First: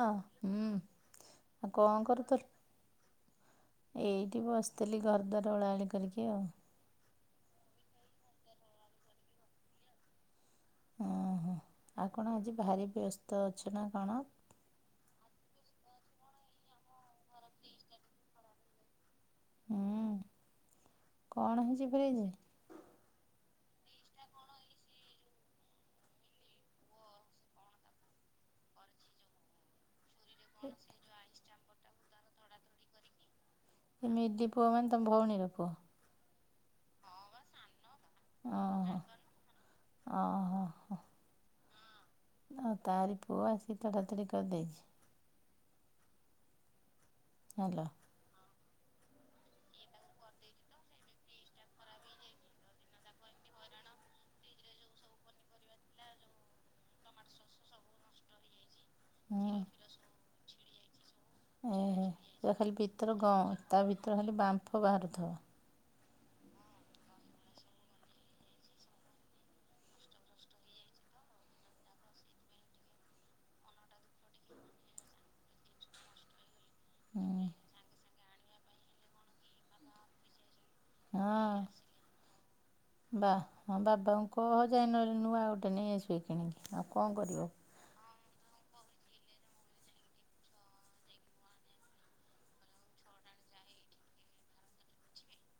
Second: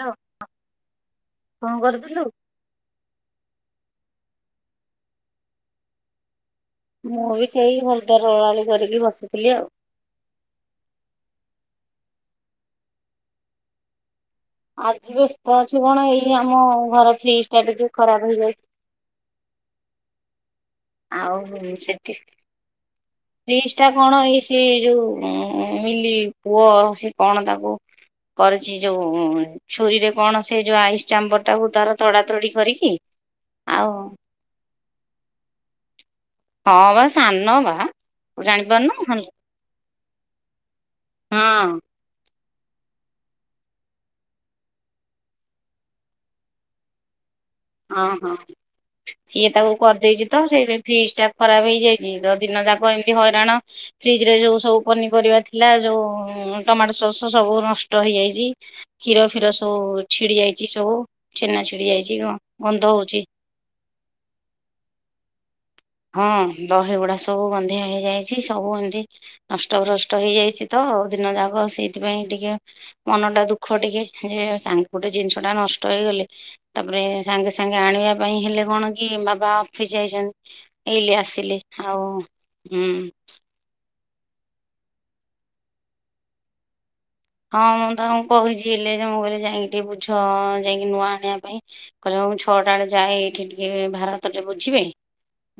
ହଁ ହୁଁ ଆ କଣ କର ତର ଏଇଠି ବି ବସିଥିଲି ଘର ଦ୍ୱାର ଓଳାଓଳି କରିକି ଆଉ। ମୁଁ ବି ସେଇ ଭରଦାର ଓଳାଳି କରିକି ବସିଥିଲି ଆଉ। ଓହୋ ଆଉ କଣ ଆଜି ଭାରି ବ୍ୟସ୍ତ ଅଛ ନା କଣ? ଆଜି ବ୍ୟସ୍ତ ଅଛୁ କଣ ଏଇ ଆମ ଘର ଫ୍ରିଜ ଟା ଟିକେ ଖରାପ ହେଇଯାଇଛି। ହୁଁ। ଆଉ କଣ ହେଇଛି ସେଠି ଫ୍ରିଜ୍? ଫ୍ରିଜଟା କଣ ଏଇ ସେ ଯୋଉ ମିଲି ପୁଅ ସେ କଣ ତାକୁ କରିଛି ଯୋଉ ଛୁରୀରେ କଣ ସେ ଯୋଉ ଆଇସ୍ ଚାମ୍ବରଟାକୁ ତାର ତଡ଼ାତଡି କରିକି ଆଉ ଏ ମିଲି ପୁଅ ମାନେ ତମ ଭଉଣୀର ପୁଅ? ହଁ ବା ସାନ ବା ଜାଣିପାରୁନୁ ହାଲୋ ଓହୋଃ ହୋ। ହଁ। ଆଉ ତାରି ପୁଅ ଆସି ତଡ଼ାତଡି କରିଦେଇଛି। ହାଲୋ। ହଁ ହଁ। ସିଏ ତାକୁ କରିଦେଇଛି ତ ସେଇ [inaudible] ଫ୍ରିଜଟା ଖରାପ ହେଇଯାଇଛି ତ ଦିନ ଯାକ ଏମିତି ହଇରାଣ ଫ୍ରିଜରେ ଯୋଉ ସବୁ ପନିପରିବା ଥିଲା ଯୋଉ ଉଁ ଟମାଟ ସସ୍ ସବୁ ନଷ୍ଟ ହେଇଯାଇଛି। କ୍ଷୀରଫିୀର ହୁଁ ସବୁ ଛିଡି ଯାଇଛି ସବୁ ଛେନା ଛିଡି ଏହେ ଯାଇଛି ପୁରା କଣ। ଖାଲି ଭିତର ଗଁ ତା ଭିତର ଖାଲି ବାମ୍ଫ ବାହାରୁଥିବ। ହଁ ଦହିଗୁଡା ସବୁ ଗନ୍ଧିଆ ହେଇଯାଇଛି। ସବୁ ଏମିତି ନଷ୍ଟଭ୍ରଷ୍ଟ ହେଇଯାଇଛି ତ। ଆଉ ଦିନ ଯାକ ସେଇଥିପାଇଁ ଟିକେ ମନଟା ଦୁଃଖ ଟିକେ, ଯେ ସାଙ୍ଗ୍ ଗୋଟେ ଜିନିଷଟା ନଷ୍ଟ। ରହିଗଲେ ତାପରେ ହୁଁ ସାଙ୍ଗେ ସାଙ୍ଗେ ଆଣିବା ପାଇଁ ହେଲେ କଣ କି ବାବା ଅଫିସ ଯାଇଛନ୍ତି। ଏଇଲେ ଆସିଲେ ହଁ ଆଉ ହୁଁ। ତାଙ୍କୁ କହ ଯାଇଁ ନହେଲେ ନୂଆ ଆଉ ଗୋଟେ ନେଇ ଆସିବେ କିଣିକି ଆଉ। କଣ କରିବ ହଁ ମୁଁ ତାଙ୍କୁ କହିଛି। ଥିଲେ ଯେ ମୁଁ କହିଲି ଯାଇଁକି ଟିକେ ବୁଝ ଯାଇଁକି ନୂଆ ଆଣିବା ପାଇଁ, କହିଲେ ହଉ ମୁଁ ଛଅଟା ବେଳେ ଯାଏ ଏଇଠି ଟିକେ ଏ ଭାରତରେ ବୁଝିବେ।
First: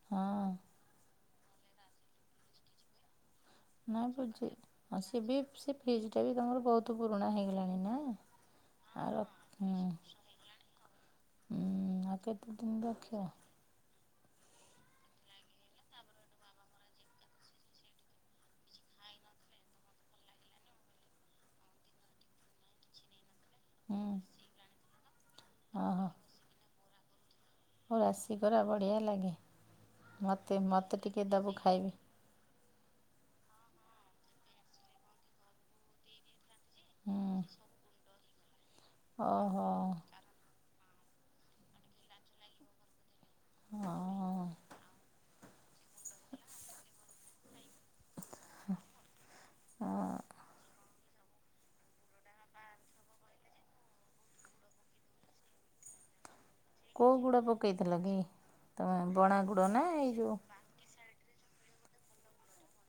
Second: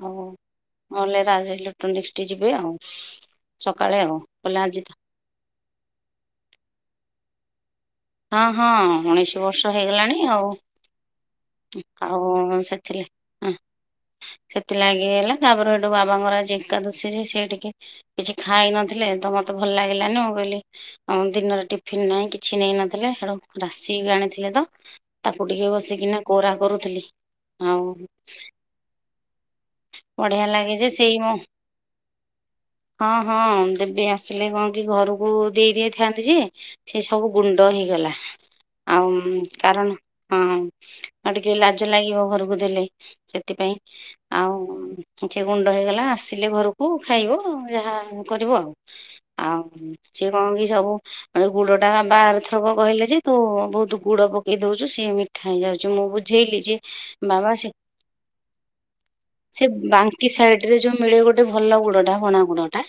ହଁଅଅ ହଁ ନହେଲେ ରାଜ ଇଲେକ୍ଟ୍ରୋନିକ୍ସକି ଯିବେ ଆଉ। ସକାଳେ ଆଉ ନାଇଁ କହିଲେ ଆଜି ତ [inaudible] ସେ ବି ସେ ଫ୍ରିଜଟା ବି ତମର ବହୁତ ପୁରୁଣା ହେଇଗଲାଣି ନା? ହଁ ହଁ ଆଉ ରଖ ଉଣେଇଶି ବର୍ଷ ହୁଁ ହେଇଗଲାଣି ଆଉ। ହୁଁ ଆଉ କେତେ ଦିନ ସେଥିଲେ ରଖିବ ହଁ। ସେଥିଲାଗି ହେଲା ତାପରେ ହେଠୁ ବାବାଙ୍କର ଆଜି ଏକାଦଶୀ ଯେ ସେ ଟିକେ କିଛି ଖାଇ ନଥିଲେ। ତ ମତେ ଭଲ ଲାଗିଲାନି, ମୁଁ କହିଲି ଅଁ ଦିନରେ ଟିଫିନ଼ ନାହିଁ କିଛି ନେଇ ନଥିଲେ ହେଡୁ ହୁଁ ରାଶି ଆଣିଥିଲେ ତ ତାକୁ ଟିକେ ବସିକିନା କରୁଥିଲି‌। ରାଶିିକୋରା ବଢ଼ିଆ ଲାଗେ, ବଢିଆ ମୋତେ ମୋତେ ଟିକେ ଦେବୁ ଖାଇବି। ହଁ-ହଁ। ଏବେ ଆସିଲେ କଣ କି ଘରକୁ ଦେଇ ଦେଇଥାନ୍ତି ଯେ ସେ ସବୁ ହୁଁ ଗୁଣ୍ଡ ହେଇଗଲା। ଆଉ ଓହୋ କାରଣ, ହଁ ଆଉ ଟିକେ ଲାଜ ଲାଗିବ ଘରକୁ ଦେଲେ। ସେଥିପାଇଁ ହଁ ଆଉ ଟିକେ ଗୁଣ୍ଡ ହେଇଗଲା ଆସିଲେ ଘରକୁ ଖାଇବ ‌ଆଉ। ଯାହା କରିବ ଆଉ, ଆଉ ହଁ। ସିଏ କଣ କି ସବୁ ଗୁଡଟା ବାବା ଆରଥରକ କହିଲେ ଯେ ତୁ ବହୁତୁ ଗୁଡ ପକେଇ ଦଉଛୁ ସିଏ ମିଠା ହେଇଯାଉ ଯେ ଲିଜେ କୋଉ ଗୁଡ଼ ବାବା ସେ ପକେଇଥିଲ କି ତମେ ବଣା ଗୁଡ଼ ସେ ନା ଏଇ ବାଙ୍କି ଯେଉଁ ସାଇଡ଼ରେ ରେ ଯୋଉ ମିଳେ ଗୋଟେ ଭଲ ଗୁଡଟା ବଣା ଗୁଡଟା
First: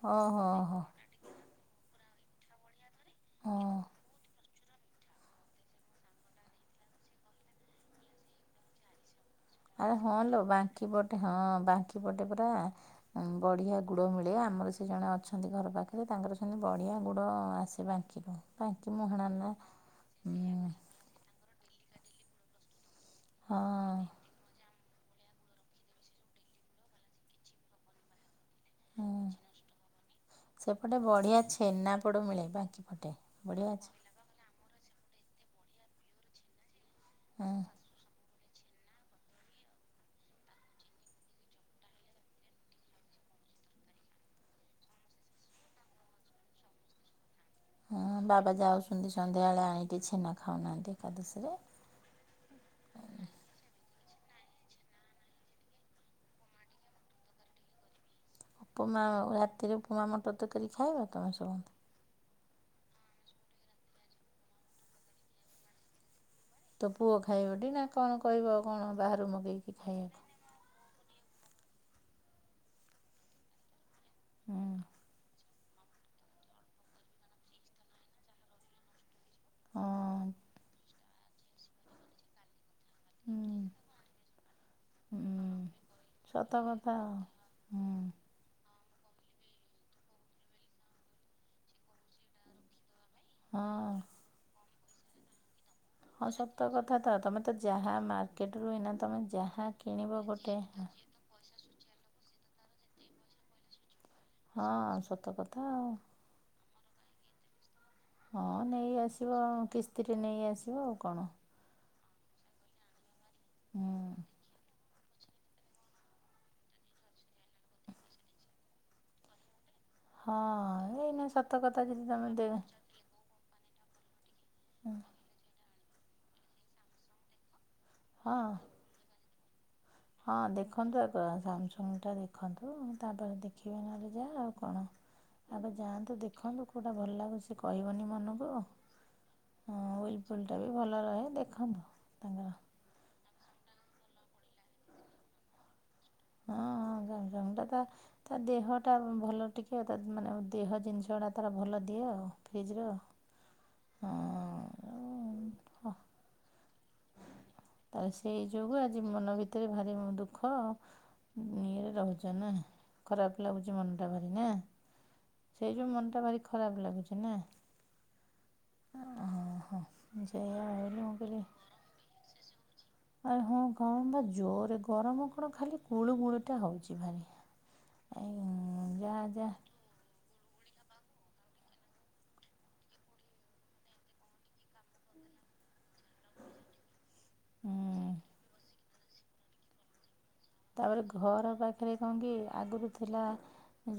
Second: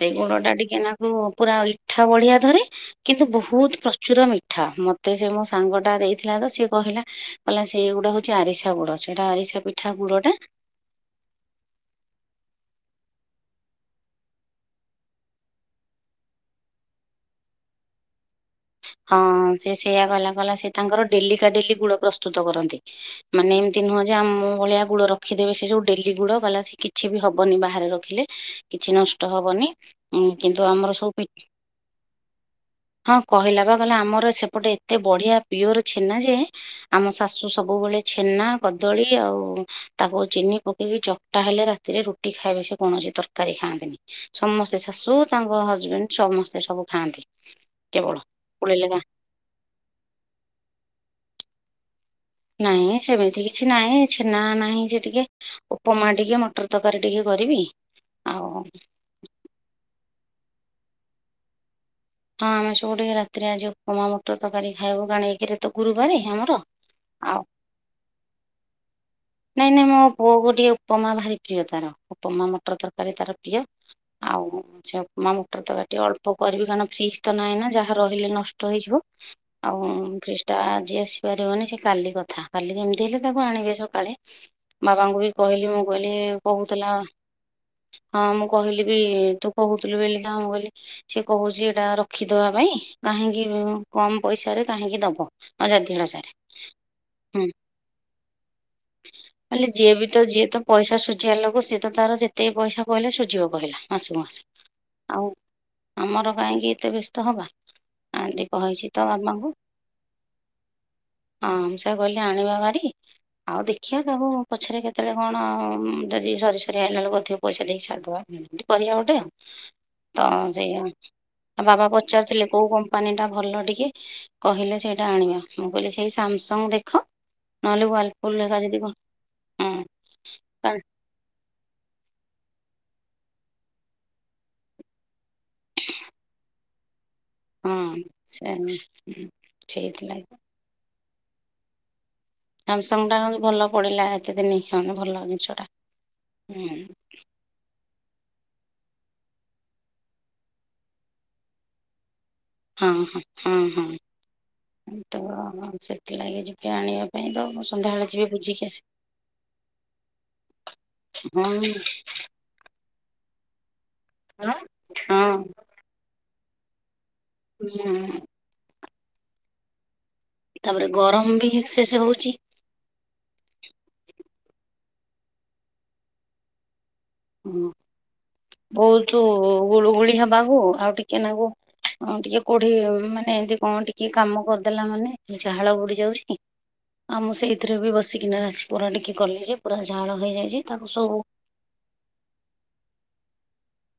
ସେଇ ଓହୋ ଗୁଡଟା ହୋ ଟିକେନାକୁ ପୁରା ଇଠା ବଢିଆ ଧରେ କିନ୍ତୁ ହଁ ବହୁତ ପ୍ରଚୁର ମିଠା, ମତେ ସେ ମୋ ସାଙ୍ଗଟା ଦେଇଥିଲା ତ ସିଏ କହିଲା। କହିଲା ସେଇ ଗୁଡ ହଉଛି ଆରିସା ଗୁଡ। ସେଇଟା ଆରିସା ପିଠା ଆରେ ହଁ ଗୁଡଟା ଲୋ ବାଙ୍କିପଟେ ହଁ ବାଙ୍କିପଟେ ପରା ବଢ଼ିଆ ଗୁଡ଼ ମିଳେ ଆମର ସେ ଜଣେ ଅଛନ୍ତି ଘର ପାଖରେ ତାଙ୍କର ସେମିତି ବଢ଼ିଆ ଗୁଡ଼ ଆସେ ବାଙ୍କିରୁ‌। ହଁ ସେ ସେୟା କ‌ହିଲା କହିଲା ସେ ତାଙ୍କର ଡେଲି କା ଡେଲି ଗୁଡ ପ୍ରସ୍ତୁତ କରନ୍ତି। ମାନେ ହଁ ଏମିତି ନୁହଁ ଯେ ଆମ ଭଳିଆ ଗୁଡ ରଖିଦେବେ ସେ ଯୋଉ ଡେଲି ଗୁଡବାଲା ସେ କିଛି ବି ହବନି ବାହାରେ ରଖିଲେ କିଛି ହୁଁ, ନଷ୍ଟ ହବନି କିନ୍ତୁ ଆମର ସେପଟେ ସବୁ ବଢ଼ିଆ ପିଠ୍ ଛେନାପୋଡ଼ ମିଳେ ବାଙ୍କି ପଟେ ହଁ କହିଲା ବଢ଼ିଆ ବା ଅଛି କହିଲା ଆମର ସେପଟେ ଏତେ ବଢିଆ ପିୱର ଛେନା ଯେ ଆମ ଶାଶୁ ହଁ ସବୁବେଳେ ଛେନା କଦଳୀ ଆଉ ତାକୁ ଚିନି ପକେଇକି ଚକଟା ହେଲେ ରାତିରେ ରୁଟି ଖାଇବେ ସେ କଉଣସି ତରକାରୀ ଖାଆନ୍ତିନି ସମସ୍ତେ ଶାଶୁ ତାଙ୍କ ହଜବେଣ୍ଡ ସମସ୍ତେ ସବୁ ଖାଆନ୍ତି। କେବଳ ହଁ ବାବା ପୁଳେଇଲେ କା ଯାଉଛନ୍ତି ସନ୍ଧ୍ୟାବେଳେ ଆଣିକି ଛେନା ଖାଉନାହାନ୍ତି ଏକାଦଶୀରେ ନାଇଁ ସେମିତି କିଛି ନାହିଁ ଛେନା ନାହିଁ ସେ ଟିକେ ଉପମା ଟିକେ ମଟର ତରକାରୀ ଟିକେ କରିବି ଆଉ ହଁ ଉପମା ରାତିରେ ଉପମା ମଟର ତରକାରି ଖାଇବ ତମେ ସମସ୍ତେ ହଁ ଆମେ ସବୁ ଟିକେ ରାତିରେ ଆଜି ଉପମା ମଟର ତରକାରୀ ଖାଇବୁ ଏକରେ ତ ଗୁରୁବାର ଆମର ତୋ ପୁଅ ଆଉ ଖାଇବ ଟି ନା କଣ କହିବ କଣ ବାହାରୁ ନାଇଁ ମଗେଇକି ନାଇଁ ମୋ ଖାଇବାକୁ? ପୁଅକୁ ଟିକେ ଉପମା ଭାରି ପ୍ରିୟ ତାର ଉପମା ମଟର ତରକାରୀ ତାର ପ୍ରିୟ ଆଉ ହୁଁ, ସେମା ମଟର ତରକାରୀ ଟିକେ ଅଳ୍ପ କରିବି କାରଣ ଫ୍ରିଜ୍ ତ ନାହିଁ ନା ଯାହା ରହିଲେ ନଷ୍ଟ ହେଇଯିବ। ଆଉ ହଁ ଫ୍ରିଜ ଟା ଆଜି ଆସିପାରିବନି ସେ କାଲି କଥା। କାଲି ଯେମିତି ହେଲେ ତାକୁ ହୁଁ ଆଣିବେ ସକାଳେ ବାବାଙ୍କୁ ବି ହୁଁ କହିଲି ମୁଁ କହିଲି ସତ କହୁଥିଲା କଥା ଆଉ ହୁଁ ହଁ ମୁଁ କହିଲି ବି ତୁ କହୁଥିଲୁ ବୋଲି ତାଙ୍କୁ ମୁଁ କହିଲି ସେ କହୁଛି ଏଇଟା ରଖିଦବା ପାଇଁ କାହିଁକି ହଁ କମ୍ ପଇସାରେ କାହିଁକି ଦବ? ଅଯୋଧ୍ୟ ହଁ ସାରେ ସତ କଥା ତ ତମେ ତ ଯାହା ମାର୍କେଟ ରୁ ଏଇନା ତମେ କହିଲେ ଯାହା ଯିଏ ବି ତ କିଣିବ ଯିଏ ଗୋଟେ ତ ପଇସା ସୁଝିବା ଲୋକ ସେତ ତାର ଯେତକି ପଇସା କହିଲେ ସୁଝିବ କହିଲା। ମାସକୁ ମାସ। ହଁ ଆଉ ସତ କଥା ଆଉ ଆମର କାହିଁକି ଏତେ ବ୍ୟସ୍ତ ହବା ହଁ ଆଣ୍ଟି କହିଛି ନେଇ ତ ଆସିବ ବାବାଙ୍କୁ କିସ୍ତିରେ ନେଇ ଆସିବ ଆଉ କଣ। କହିଲି ଆଣିବା ଭାରି ଆଉ ହୁଁ ଦେଖିବା ତାକୁ ପଛରେ କେତେ ସେତେଳେ କଣ ଯଦି ସରି ସରିଆଇଲା ବଳକୁ ଅଧିକ ପଇସା ଦେଇକି ସରିଦେବା ଏମିତି କରିବା ଗଟେ ଆଉ। ତ ହଁ ସେୟା ଏଇନା ସତ ଆଉ କଥା ବାବା ଯଦି ତମେ ପଚାରୁଥିଲେ ଦେ କୋଉ କମ୍ପାନୀ ଟା ଭଲ ଟିକେ? କହିଲେ ସେଇଟା ଆଣିବା। ମୁଁ କହିଲି ସେଇ ସ୍ୟାମସଙ୍ଗ ଦେଖ ନହେଲେ ହଁ ୱାର୍ଲପୁଲ୍ର ଯଦି ଥିବ? ହଁ। ହଁ କାରଣ- ଦେଖନ୍ତୁ ଆଗ ସ୍ୟାମସଙ୍ଗ ଟା ଦେଖନ୍ତୁ। ତାପରେ ଦେଖିବେ ନହେଲେ ଯାହା ଆଉ କଣ ତାପରେ ଯାଆନ୍ତୁ ଦେଖନ୍ତୁ କେଉଁଟା ଭଲ ଲାଗୁଛି? ଆଉ ସେ ହଁ କହିବନି ସେ ମନଙ୍କୁ ହଁ ସେଇଥିଲାଗି ହ୍ୱିଲଫୁଲ୍ ଟା ବି ଭଲ ରହେ। ଦେଖନ୍ତୁ ତା ସ୍ୟାମସଙ୍ଗ ଟା ଭଲ ପଡିଲା ଏତେ ଦିନି ଭଲ ଜିନିଷ ଟା ହୁଁ ହଁଙ୍ଗ ସ୍ୟାମସଙ୍ଗଟା ତ ତା ଦେହଟା ଭଲ ଟିକେ ଆ ତା ମାନେ ଦେହ ଜିନିଷ ଗୁଡା ତାର ଭଲ ଦିଏ ଆଉ। ଫ୍ରିଜ୍ର ହଁ ହଁ ହଁ ହଁ ହଁ ତ ସେଥିଲାଗି ଯିବି ଆଣିବା ପାଇଁ ତ ମୁଁ ତା ସନ୍ଧ୍ୟାବେଳେ ଯିବି ସେଇ ବୁଝିକି ଯୋଗୁ ଆଜି ମନ ଭିତରେ ଭାରି ଦୁଃଖ ଆଉ। ଆସିବି। ନିରେ ରହୁଛ ନା ଖରାପ ଲାଗଛି। ମନଟା ଭାରି ନା ହଁ ହଁ ସେଇ ଯୋଉ ମନଟା ଭାରି ଖରାପ ଲାଗୁଛି। ହୁଁ। ଓ ହୋ। ତାପରେ ଗରମ ବି ବିସେଷ ହଉଚି। ଆରେ ହଁ କଣ ବା ଜୋରେ ଗରମ କଣ ଖାଲି ଗୁଳୁ ଗୁଳୁ ଟା ହଉଛି। ହୁଁ ବହୁତ ଯାହା ଯାହା ଗୁଳୁଗୁଳି ହବାକୁ ଆଉ ଟିକେ ନାଗୁ ହଁ ଟିକେ କୋଉଠି ମାନେ ଏମିତି କଣ ଟିକେ କାମ କରିଦେଲା ମାନେ ଝାଳ ବୁଡି ବୁଡିଯାଉଛି ମୁଁ ସେଇଥିରେ ବି ବସିକିନା ବରା ଟିକେ କଲି ଯେ ପୁରା ଝାଳ ହେଇଯାଇଛି ତାକୁ ତାପରେ ସବୁ ଘର ପାଖରେ କଣ କି ଆଗରୁ ଥିଲା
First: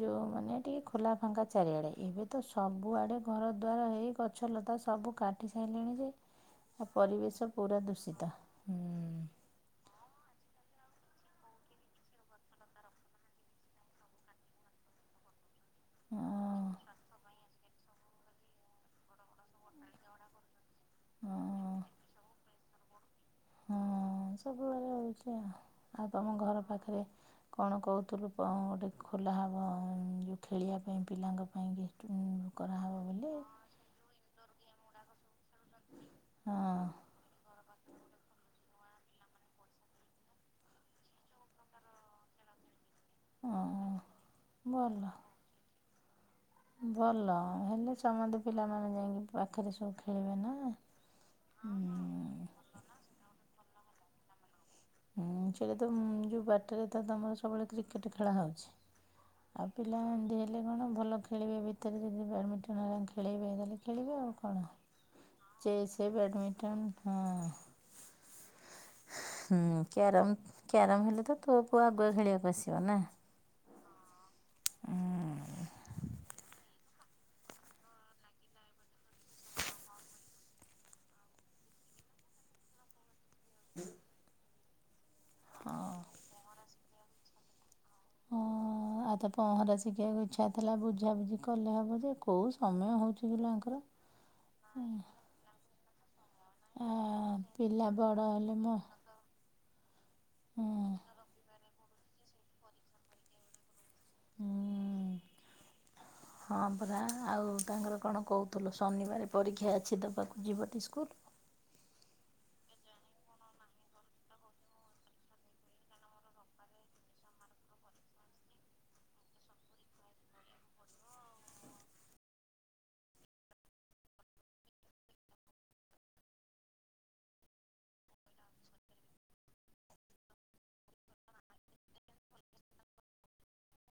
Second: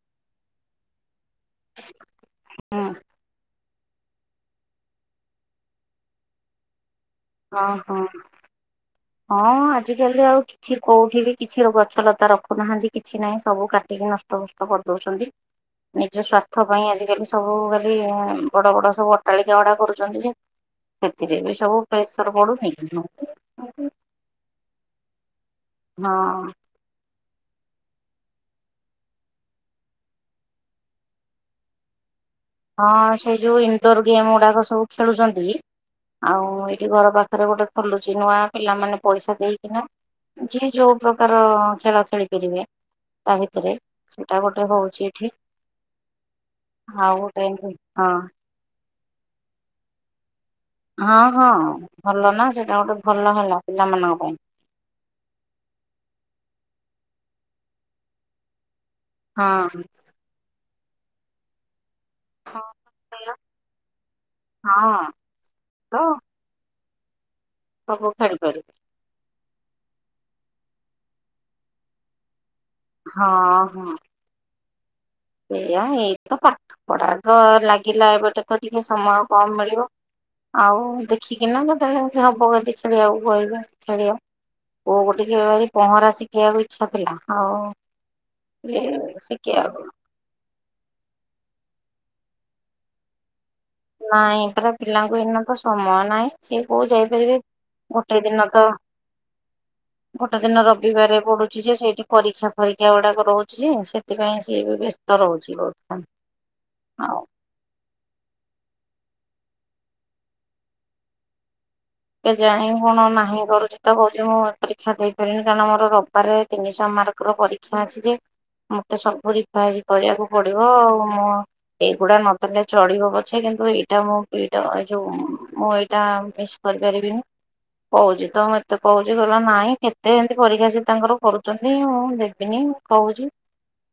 ଯୋଉ ମାନେ ଟିକେ ଖୋଲା ଫାଙ୍କା ଚାରିଆଡେ ଏବେ ତ ହଁ ସବୁଆ ଆଡ଼େ ଘର ଦ୍ୱାର ହେଇ ଗଛ ଲତା ସବୁ କାଟି ସାରିଲେଣି ଯେ [inaudible] ପରିବେଶ ହଁ ପୁରା ହଁ ଦୂଷିତା ଜଲଦି ଆଉ କିଛି କୋଉଠି ବି କିଛି ଗଛ ଲତା ରଖୁନାହାନ୍ତି କିଛି ନାହିଁ ସବୁ କାଟିକି ନଷ୍ଟ ଫଷ୍ଟ କରିଦଉଛନ୍ତି। ନିଜ ସ୍ୱାସ୍ଥ୍ୟ ପାଇଁ ଆଜିକାଲି ସବୁ ବଡ଼ ବଡ଼ ସବୁ ଅଟାଳିକା ଅଡା କରୁଛନ୍ତି ଯେ ହଁ ସେଥିରେ ବି ସବୁ ପ୍ରେସର ପଡୁନି ହଁ ସବୁବେଳେ ହେଉଛି ଆଉ ତମ ହଁ ଘର ପାଖରେ କଣ କହୁଥିଲୁ, କଣ ଗୋଟେ -ଖୋଲା ହବ ଯୋଉ ଖେଳିବା ପାଇଁ ପିଲାଙ୍କ ପାଇଁ କରାହେବ ହଁ ବୋଲି ସେଇ ଯୋଉ ଇନଡୋର ଗେମ୍ ଗୁଡାକ ସବୁ ଖେଳୁଛନ୍ତି ଆଉ ହଁ। ଏଇଠି ଘର ପାଖରେ ଗୋଟେ ଖୋଲୁଛି, ନୂଆ ପିଲାମାନେ ପଇସା ଦେଇକିନା ଯିଏ ଯୋଉ ପ୍ରକାର ଖେଳ ଖେଳିପାରିବେ। ତା ଭିତରେ ହଁ ସେଟା ଗୋଟେ ଭଲ ହଉଛି ଏଠି। ଆଉ ଭଲ। ଗୋଟେ ହେଲେ ହଁ। ସମସ୍ତେ [unintelligible] ପାଖରେ ସବୁ ଖେଳିବା ନା ହଁ ହଁ ଭଲ ନାଁ, ସେଇଟା ଗୋଟେ ଭଲ ହେଲା ପିଲାମାନଙ୍କ ପାଇଁ ହୁଁ ସେଟା ତ ଯୋଉ ବାଟରେ ତ ତମର ସବୁବେଳେ କ୍ରିକେଟ ଖେଳା ହଉଛି। ଆଉ ହଁ। ପିଲା ଏମତି ହେଲେ କଣ ଭଲ ଖେଳିବେ ବି। ଭିତରେ ଯଦି ବ୍ୟାଡ଼ମିଣ୍ଟନ ହେରା ଖେଳେଇବେ, ତାହାଲେ ଖେଳିବେ ଆଉ କଣ। ହଁ ତ ଚେସ, ବ୍ୟାଡ଼ମିଣ୍ଟନ ହଁ। ସବୁ ଖେଳିପାରିବେ। ହୁଁ କ୍ୟାରମ, କ୍ୟାରମ ହେଲେ ତୋ ପୁଅ ଆଗୁଆ ଖେଳିବାକୁ ଆସିବ। ନା ହଁ ହଁ। ଏଇଆ, ଏଇତ ପାଠ ପଢ଼ା ତ ଲାଗିଲା ଏବେତ ଟିକେ ସମୟ କମ ମିଳିବ। ଆଉ ଦେଖିକିନା କେତେବେଳେ ହବ କେମିତି ଖେଳିବାକୁ କହିବା ଖେଳିବା ହଁ ପହଁରା ଶିଖିବାକୁ ଇଚ୍ଛା ଥିଲା ଆଉ ହଁ ଆଉ ତା ପହଁରା ଶିଖିବାକୁ ଇଚ୍ଛା ଥିଲା ବୁଝାବୁଝି କଲେ ହେବ ଯେ କେଉଁ ସମୟ ହେଉଛି ଆଙ୍କର ନାଇଁ ଏ ପରା ପିଲାଙ୍କୁ ଏନା ତ ସମୟ ନାହିଁ ସିଏ କୋଉ ଯାଇପାରିବେ? ହେଲା ଗୋଟେ ବଡ ଦିନ ହେଲେ ତ ମ ଗୋଟେ ଦିନ ରବିବାରେ ପଡୁଛି ଯେ ସେଇଠି ପରୀକ୍ଷା ଫରୀକ୍ଷା ଗୁଡ଼ାକ ରହୁଛି ଯେ ସେ ସେଥିପାଇଁ ସିଏ ବି ହୁଁ। ବ୍ୟସ୍ତ ରହୁଛି ବହୁତ ହଁ ପରା ଆଉ ତାଙ୍କର କଣ କହୁଥିଲୁ ଶନିବାର ପରୀକ୍ଷା ଅଛି ଦେବାକୁ ଯିବ ଟି ସ୍କୁଲ? କେଜାଣି କଣ ନାହିଁ କରୁଛି ତ, କହୁଛି ମୁଁ ଏଇ ପରୀକ୍ଷା ଦେଇପାରିବିନି, କାରଣ ମୋର ରବିବାର ତିନିଶହ ମାର୍କ ର ପରୀକ୍ଷା ଅଛି ଯେ ମତେ ସବୁ ରିପେୟାର କରିବାକୁ ପଡିବ ଆଉ ମୋ ଏ ଏଇ ଗୁଡ଼ା ନଦେଲେ ଚଳିବ ପଛେ ଏଇଟା ମୁଁ ଏଇଟା- ଏ -ଯୋଉ ମୁଁ ଏଇଟା ମିସ୍ କରିପାରିବିନି। କହୁଛି ତ ମୁଁ ଏତେ କହୁଛି, କହିଲା ନାଇଁ କେତେ ଏମିତି ପରୀକ୍ଷା ସେ ତାଙ୍କର କରୁଛନ୍ତି ମୁଁ ଦେବିନି। କହୁଛି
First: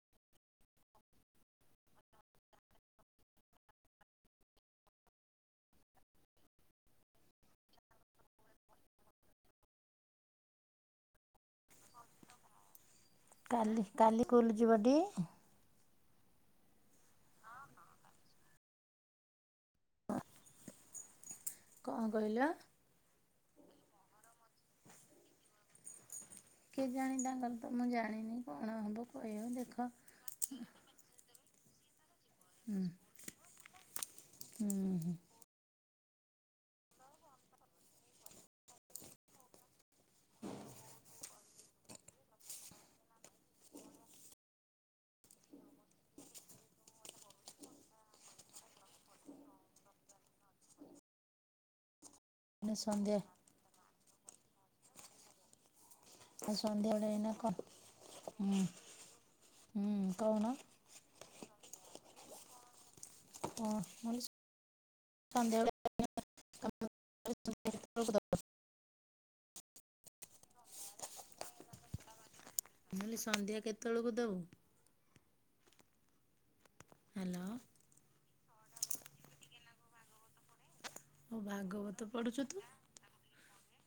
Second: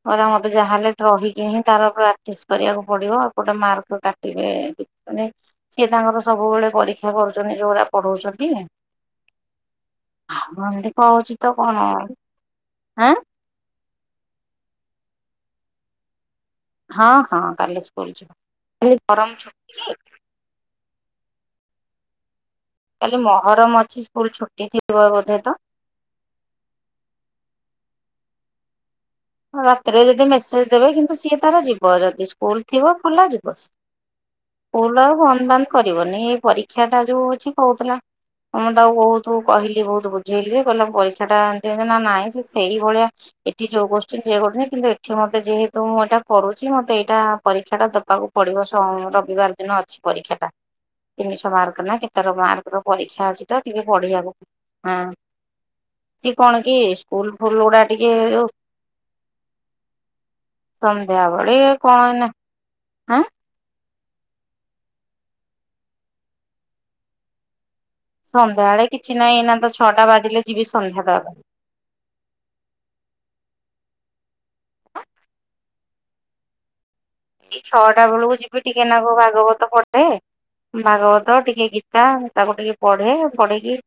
କହିଲା ମତେ ଯାହାହେଲେ ଏଠି ରହିକି ହିଁ ତାର ପ୍ରାକ୍ଟିସ କରିବାକୁ ପଡ଼ିବ, ଏପଟେ ମାର୍କ କାଟିବେ ମାନେ ସିଏ ତାଙ୍କର ସବୁବେଳେ ପରୀକ୍ଷା କରୁଛନ୍ତି ଯୋଉଟା ପଢ଼ଉଛନ୍ତି। ଏନ୍ତି କହୁଛି ତ କଣ ଆଁ କାଲି, କାଲି ସ୍କୁଲ୍ ଯିବଟି? ହଁ ହଁ କାଲି ସ୍କୁଲ ଯିବ, ଗରମ କଣ କହିଲ? କାଲି ମହରମ ଅଛି ସ୍କୁଲ ଛୁଟି ଥିବ ବୋଧେ ତ କେଜାଣି ତାଙ୍କର ତ ମୁଁ ଜାଣିନି କଣ କହିବ ହଁ ଦେଖ। ରାତିରେ ଯଦି ମେସେଜ ଦେବେ କିନ୍ତୁ ସିଏ ତାର ଯିବ, ଯଦି ସ୍କୁଲ ହୁଁ ଥିବ ଖୋଲା ଯିବ ସିଏ, ହୁଁ ସ୍କୁଲ ହୁଁ ଆଉ ବନ୍ଦ ବାନ୍ଦ କରିବନି ଏ ପରୀକ୍ଷା ଟା ଯୋଉ ଅଛି କହୁଥିଲା ମୁଁ ତାକୁ ବହୁତ କହିଲି, ବହୁତ ବୁଝେଇଲି, କହିଲା ପରୀକ୍ଷା ଟା ଏତି ନା ନାଇଁ ସେ ସେଇଭଳିଆ ଏଠି ଯଉ ଗୋଟୁନି [unintelligible] କିନ୍ତୁ ଏଠି ମୋତେ ଯେହେତୁ ମୁଁ ଏଇଟା କରୁଛି ମୋତେ ଏଇଟା ପରୀକ୍ଷା ଦେବାକୁ ପଡିବ ସମୟ ଅନୁଯାୟୀ। ରବିବାର ଦିନ ଅଛି ପରୀକ୍ଷା ଟା, ତିନିଶ ମାର୍କ ନା କେତେ? ତାର ମାର୍କ ଏଇନା ର ସନ୍ଧ୍ୟା ପରୀକ୍ଷା ଅଛି ତ ଟିକେ ପଢିଆକୁ ହଁ। ସିଏ ଆଉ କଣ କି ସନ୍ଧ୍ୟାବେଳେ ଏଇନା ସ୍କୁଲ କଣ? ଫୁଲ ଗୁଡା ଟିକେ ଯୋଉ ହୁଁ ହୁଁ କହୁନ ସନ୍ଧ୍ୟା ବଳୀ କଣ ଏଇନା ହାଁ [unintelligible] ସନ୍ଧ୍ୟା [unintelligible] ସନ୍ଧ୍ୟାବେଳେ କିଛି ନାହିଁ ଏଇନା ତ ଛଅଟା ବାଜିଲେ ଯିବି ସନ୍ଧ୍ୟା ଦବା ପାଇଁ ନହେଲେ ସନ୍ଧ୍ୟା କେତେବେଳକୁ ଦୋଉ? ହ୍ୟାଲୋ ଏଇ ଛଅଟା ବେଳକୁ ଯିବି ଟିକେ ନାଗ ଭାଗବତ ପଢେ। ଓ ଭାଗବତ ଟିକେ ଭାଗବତ ଗୀତା ପଢ଼ୁଛୁ ତାକୁ ତୁ? ଟିକେ ପଢେ ପଢିକି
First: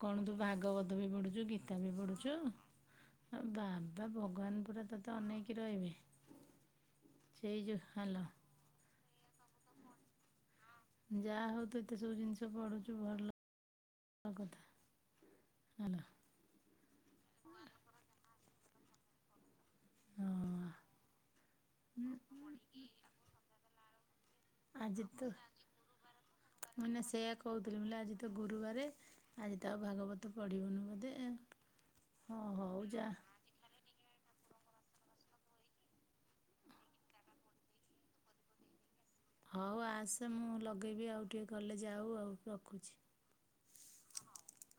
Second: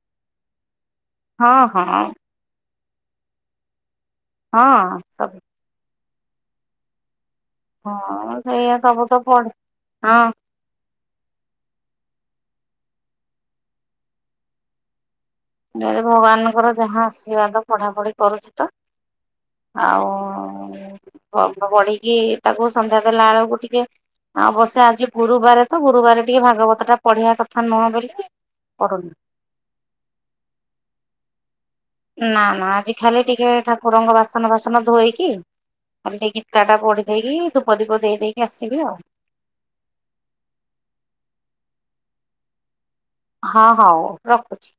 ହଁ ହଁ। ଲି ପଢୁଚ ଆଉ ବାବା ଭଗବାନ ପୁରା ହଁ ତତେ ସବୁ ଏନେଇକି ରହିବେ। ସେଇ ଯୋଉ ହାଲୋ ହଁ ସେଇଆ ସବୁ ତ ପଢେ ହଁ। ଯାହା ହୋଉ ତୁ ଏତେ ସବୁ ଜିନ୍ସ ପଢ଼ୁଚୁ ଭଲ କଥା। ଯଦି ହାଲୋ ଭଗବାନଙ୍କର ଯାହା ଆଶୀର୍ବାଦ ପଢାପଢି କରୁଚି ତ। ଆଉ ହଁ ସବୁ ତ ପଢି କି ତାକୁ ସନ୍ଧ୍ୟା ଦେଲା ବେଳକୁ ଟିକେ ଅବଶ୍ୟ ଆଜି ଗୁରୁବାରେ ତ ଗୁରୁବାରେ ଟିକେ ମୁଁ ଭାଗବତ ଟା ଏଇନା ସେଇଆ ପଢ଼ିବା କଥା କହୁଥିଲି ମୁଁ ନୁହଁ କହିଲି ବୋଲି ଆଜି ତ ଗୁରୁବାରେ ପଢ଼ୁନି। ଆଜି ତ ଆଉ ଭାଗବତ ପଢ଼ିବୁନୁ ବୋଧେ? ହଁ ନା ନା ହଉ ଆଜି ଯା ଖାଲି ଟିକେ ଠାକୁରଙ୍କ ବାସ ବାସନ ବାସନ ଧୋଇକି ଖାଲି ଟିକେ ଗୀତାଟା ପଢି ଦେଇେଇକି ଧୂପ ଦୀପ ଦେଇ ଦେଇକି ଆସିବି ଆଉ। ହୋଉ ଆସେ ମୁଁ ଲଗେଇବି ଆଉ ଟିକେ ଗଲେ ଯାଉ ରଖୁଚି। ହଁ ହୋଉ ରଖୁଛି।